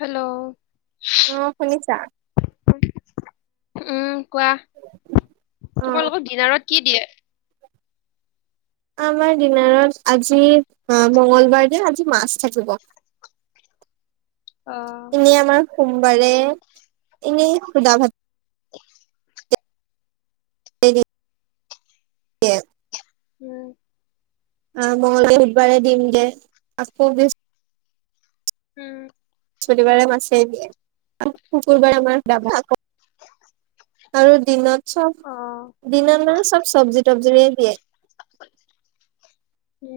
Hello. অ', শুনিছা? উ। কোৱা, অ তোমালোকৰ ডিনাৰত কি দিয়ে? আমাৰ ডিনাৰত আজি, মঙ্গলবাৰ যে আজি মাছ থাকিব। অ'। এনেই আমাৰ সোমবাৰে এনেই সুধা ভাত। [unintelligible] উ। মঙলে বুধবাৰে ডিম দিয়ে। আকৌ বৃচ উ। স্পতিবাৰে মাছেই দিয়ে। শুক শুকুৰবাৰে আমাৰ [unintelligible] আকৌ আৰু দিনত চব অ দিনত নহ চব চবজি তবজিৰে দিয়ে। উ।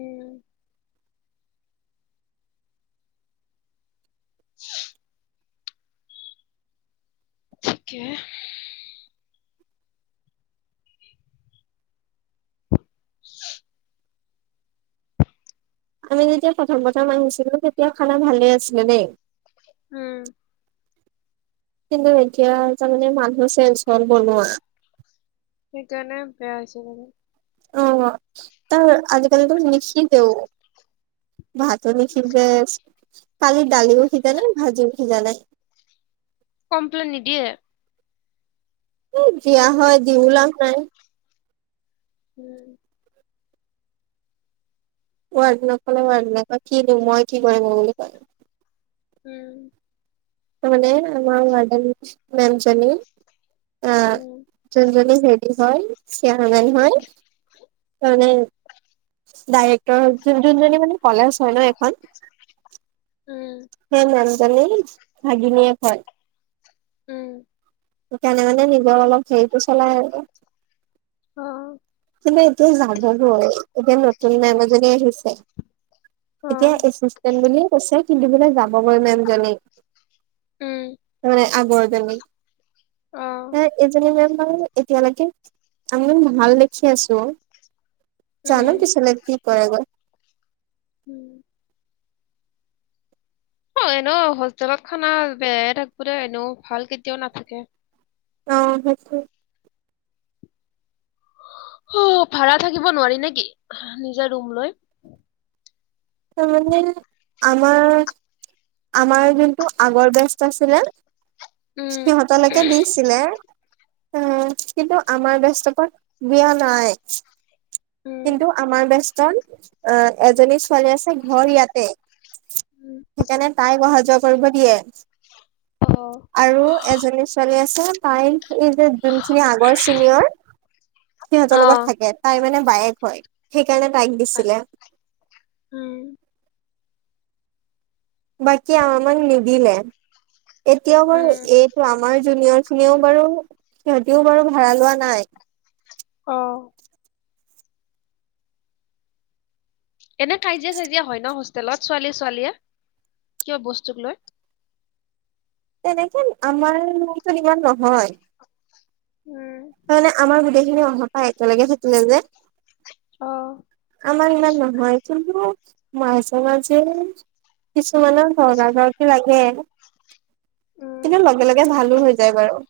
[inaudible] ঠিকে। [inaudible] আমি যেতিয়া প্ৰথম প্ৰথম আহিছিলো তেতিয়া খানা ভালে আছিলে দেই। উম। কিন্তু এতিয়া তাৰমানে মানুহ চেঞ্চ হ'ল বনোৱা। সেইকাৰণে বেয়া হৈছে মানে? অ' তো আজিকালিটো নিসিজেও। ভাতো নিসিজে কালি দালিও সিজা নাই ভাজিও সিজা নাই। কমপ্লেইন নিদিয়ে? দিয়া হয় দিও লাভ নাই। উম [inaudible] ৱাৰ্ডেনক কলে ৱাৰ্ডেনে কয় কিনো মই কি কৰিম বুলি কয়। উম। মানে আমাৰ ৱাৰ্ডেন মেমজনী অ' উম যোনজনী হেৰি হয় চেয়াৰমেন হয় মানে ডাইৰেক্টৰ মানে যোনজনীমানে কলেজ হয় ন' এখন উম হে মানুহ জনী ভাগিনীয়েক হয়। উম। সেইকাৰণে মানে নিজৰ অলপ হেৰিটো চলাই আৰু। অ কিন্তু এতিয়া যাবগৈ এতিয়া ন নতুন মেম এজনি আহিছে। অ এতিয়া এচিষ্টেন বুলিয়ে কৈছে কিনেবেলাক [unintelligible] যাবগৈ মেম জনী। উম তাৰমানে আগৰ জনী। অ এ এইজনী মেম বাৰু এতিয়ালৈকে আমি ভাল দেখি আছো। যানো উম পিচলে কি কৰে গৈ। উম অ' এনেও হোষ্টেলত খানা বেয়াই থাকিবে দে এনেও ভাল কেতিয়াও নাথাকে। অ' সেইটো অ' ভাৰা থাকিব নোৱাৰি নেকি নিজে ৰুম লৈ? তাৰমানে আমাৰ আমাৰ যোনটো আগৰ বেষ্ট আছিলে উম সিহঁতলৈকে দিছিলে অ' কিন্তু আমাৰ বেষ্টৰ পৰা দিয়া নাই। উম কিন্তু আমাৰ বস্ত কাৰ এজনী কলেজ তাই ঘৰ ইয়াতে। উম সেইকাৰণে তাই অহা-যোৱা কৰিব দিয়ে। অ আৰু এজনী ছোৱালী আছে তাই এই যে যোনখিনি আগৰ চিনিয়ৰ, সিহঁতৰ অ লগত থাকে। তাই মানে বায়েক সেই তাগ দিছিলে [inaudible] উম। বাকী আামাক নিদিলে। এতিয়াও বাৰু উম এইটো আমাৰ জুনিয়ৰ খিনিও বাৰু সিহঁতিও বাৰু ভাড়া লোৱা নাই। অঁ। এনে কাজিয়া- চাইজিয়া হয় ন হোষ্টেলত ছোৱালী ছোৱালীয়ে কিয় বস্তুক লৈ? তেনেকে আমাৰ ৰুমটোত ইমান নহয়। উম আমি অহাৰ পৰা একেলগে থাকিলে যে। অ আমাৰ ইমান নহয় কিন্তু মাজে-মাজে কিছুমানৰ তৰ্কাতৰ্কি লাগে। কিন্তু উম লগে লগে ভালো হৈ যায় বাৰু।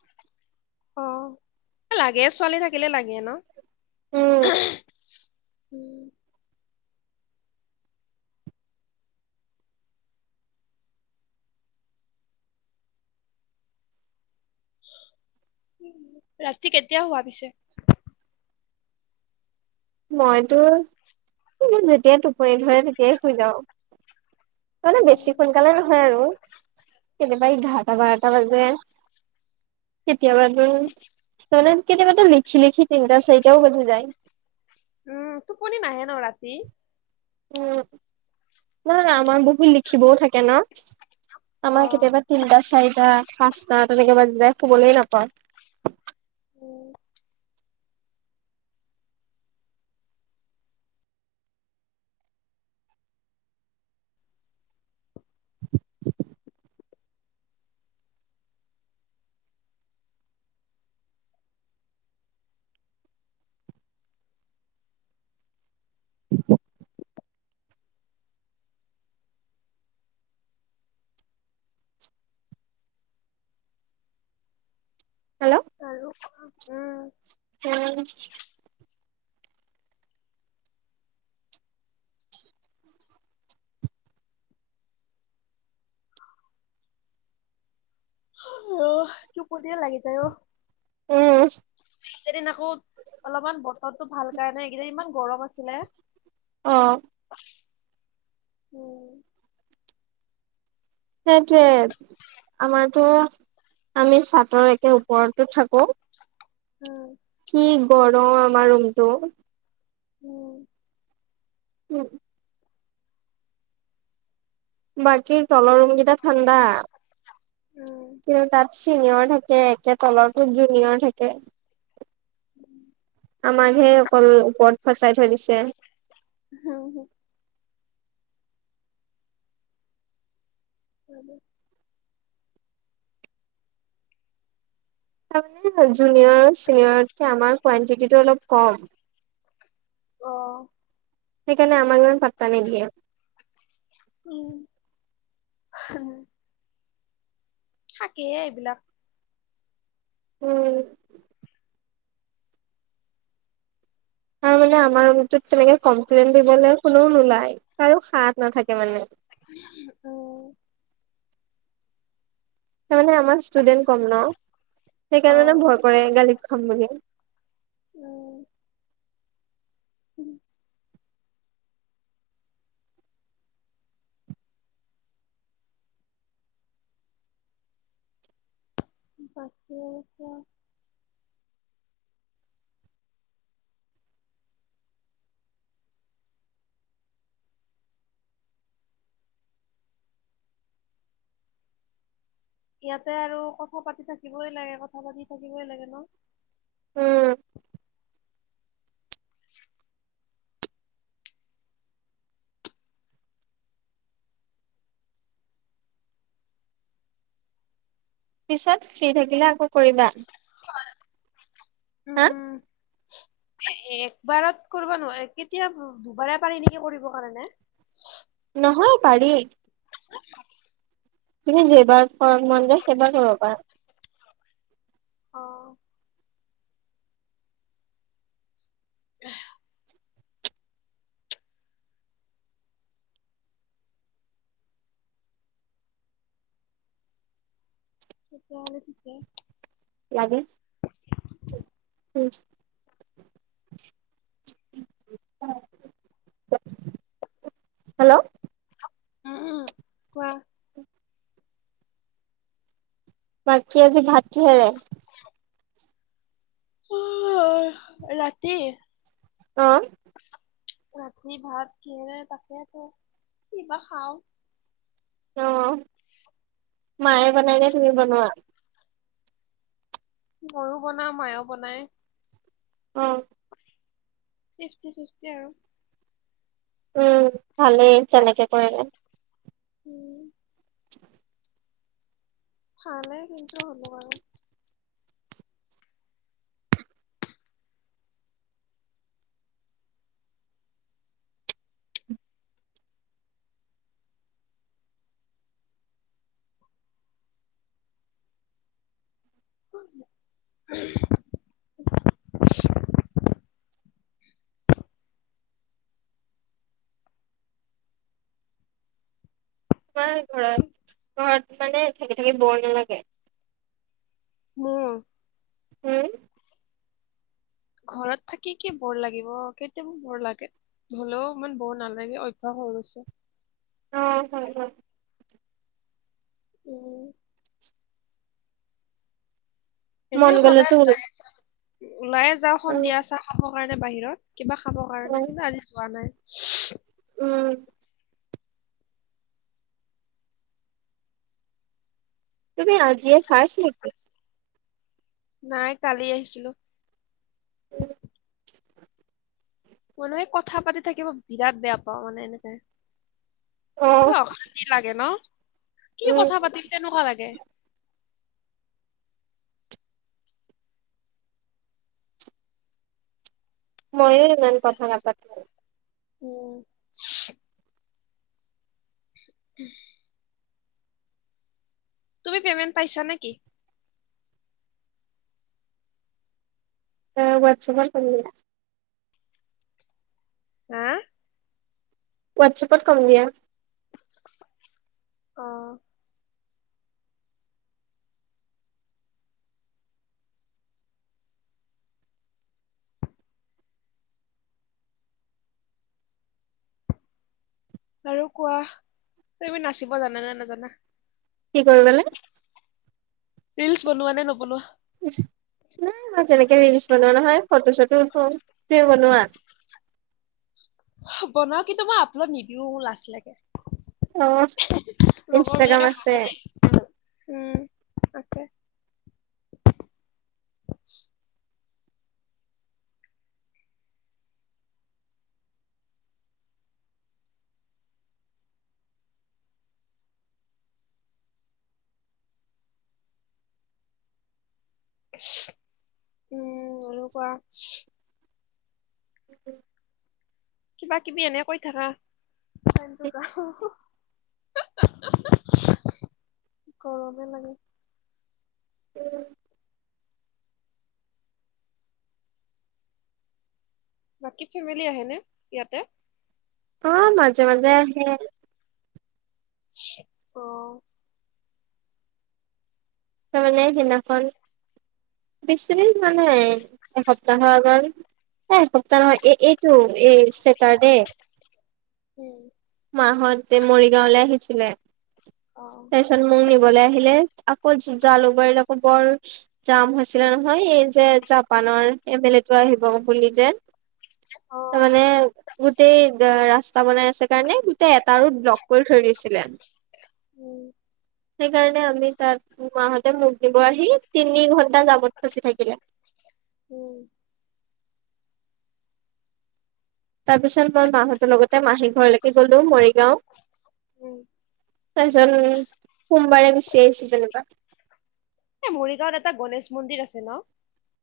অ লাগে ছোৱালী থাকিলে লাগে ন'। উম [unintelligible] উম'। ৰাতি কেতিয়া শুৱা পিছে। মইতো যেতিয়াই টোপনি ধৰে তেতিয়াই শুই যাওঁ। মানে উম বেছি সোনকালে নহয় আৰু কেতিয়াবা এঘাৰটা, বাৰটা বাজে। কেতিয়াবাতো মানে কেতিয়াবাতো লিখি লিখি তিনটা, চাৰিটাও বাজি যায়। উম, টোপনি নাহে ন ৰাতি। উম, নাই নাই আমাৰ বহুত লিখিবও থাকে ন। অ আমাৰ কেতিয়াবা তিনিটা, চাৰিটা। পাঁচটা তেনেকে বাজি যায় শুবলৈ নাপাওঁ। উম আৰু উম সেয়াই। অঁ', টোপনিয়ে লাগি যায় অঁ উম, এদিন আকৌ অলপমান বতৰটো ভাল কাৰণে এইকেই ইমান গৰম আছিলে। অঁ, '। উম। সেইটোৱে, আমাৰতো আমি চাটৰ একে ওপৰতো থাকো। উম কি গৰম আমাৰ ৰুমটো। উম। উম। বাকী তলৰ ৰুম কেইটা ঠাণ্ডা। কিন্তু তাত চিনিয়ৰ থাকে একে তলৰটোত জুনিয়ৰ থাকে। আমাকহে অকল ওপৰত ফচাই থৈ দিছে। [unintelligible] উম। [unintelligible] হ'ল। জুনিয়ৰ চিনিয়ৰতকে আমাক কোৱানটিটিটো অলপ কম। অ'। সেইকানে আমাক ইমান পাত্তা নিদিয়ে। উম থাকেই এইবিলাক। উম আৰু মানে আমাৰ ৰুমটোত তেনেকে কমপ্লেইন দিবলৈ কোনো নোলায়। কাৰো সাহস নাথাকে মানে। অ'। তাৰমানে আমাৰ ষ্টুডেন কম ন। অ সেইকাৰণে মানে ভয় কৰে। গালি খাম বুলি। অ উম বাকী কোৱা ইয়াতে আৰু কথা পাতি থাকিবই লাগে, কথা পাতি থাকিবই লাগে ন। উম পিছত ফ্ৰী থাকিলে আকৌ কৰিবা, হাঁ? উম একবাৰত কৰিব নোৱাৰ, কেতিয়া দুবাৰে পাৰি নেকি কৰিব কাৰণে। নহয়, পাৰি। [unintelligible] তুমি যেইবাৰ [unintelligible] অ মন যায় সেইবাৰ কৰিব পাৰা। অ'। [unintelligible] তেতিয়াহ'লে ঠিকে। লাগে। হেল্ল'! উম, কোৱা। বাকী, আজি ভাত কিহেৰে? [unintelligible] ৰাতি? অঁ। ৰাতি ভাত কিহেৰে তাকে আকৌ, কি বা খাও। অঁ। মায়ে বনাই নে তুমি বনোৱা? ময়ও বনাওঁ মায়েও বনাই। অঁ ফিফটি ফিফটি আৰু। উম, ভালেই তেনেকে কৰিলে উম ভালে কিন্তু [unintelligible] বাৰু [inaudible] তোমাৰ ঘৰত, ঘৰত মানে থাকি-থাকি বৰ নালাগে? মোৰ উম ঘৰত থাকি কি বৰ লাগিব, কেতিয়াবা বৰ লাগে, হলেও ইমান বৰ নালাগে, অভ্যাস হৈ গৈছে। অঁ উম মন এনেই গ'লেতো সদায় ওল ওলাইে যাওঁ অ সন্ধিয়া চাহ খাব। হয় নে বাহিৰত কিবা খাবৰ অ কাৰণে, কিন্তু আজি যোৱা নাই। [inaudible] উম তুমি আজিয়ে ফাৰ্ষ্ট নেকি? নাই কালি আহিছিলো। উম [unintelligible] কথা পাতি থাকিব বিৰাট বেয়া পাওঁ মানে এনেকে অ অসান্তি লাগে ন, কি উম কথা পাতিম তেনেকুৱা লাগে। মইও ইমান কথা নাপা উম [inaudible] তুমি পেমেন্ট পাইছা নেকি? আ ৱাট্এপ কম দিয়া। হা ৱাট্আপত কম দিয়া অঁ আৰু কোৱা তুমি নাচিব জানানে নাজানা? কি কৰিবলে? ৰিল্চ বনোৱা নে নবনোৱা? [unintelligible] তেনেকে ৰিল্চ বনোৱা নহয়, ফটো-চটো উঠো, তুমি বনোৱা? বনাও কিন্তু মই আপলড নিদিও লাজ লাগে আহ, লগৰ বিলাকে ইনষ্টাগ্ৰাম আছে? হাঁহে উম তাকে। উ, অলকুৱা কিবা-কিবি এনে কৈ থাকা, টাইমটো যাও, গৰমে লাগে। বাকী ফেমিলি আহেনে? ইয়াতে। অ', মাজে-মাজে আহে। অ'। ত মানে সেনাখন বেছিৰি মানে এসপ্তাহৰ আগৰ এ, এসপ্তাহ নহয়, এই এইটো এই চেটাৰডে। উ। মাঁ'হতে মৰিগাঁৱলে আহিছিলে। অ তাইছত মোক নিবলৈ আহিলে। আকৌ জা-জালুকবাৰীত আকৌ বৰ জাম হৈছিলে নহয়। এই যে জাপানৰ এম এল এটো আহিব বুলি যে। অ তামানে গোতেই ৰাস্তা বনাই আছে। কাৰণে গোটেই এটা ৰোদ ব্লক কৰি থৈ দিছিলে। উ। সেইকাৰণে আমি তাত মাহঁতে মোক দিব আহি তিনি ঘন্টা জামত ফচি থাকিলে। উ। তাৰ পিছত মই মাহঁতৰ লগতে মাহী ঘৰলৈকে গ'লো। মৰি গাঁও। উম তাৰপিছত সোমবাৰে গুচি আহিছো যেনিবা। এ মৰিগাঁৱত এটা গণেশ মন্দিৰ আছে ন?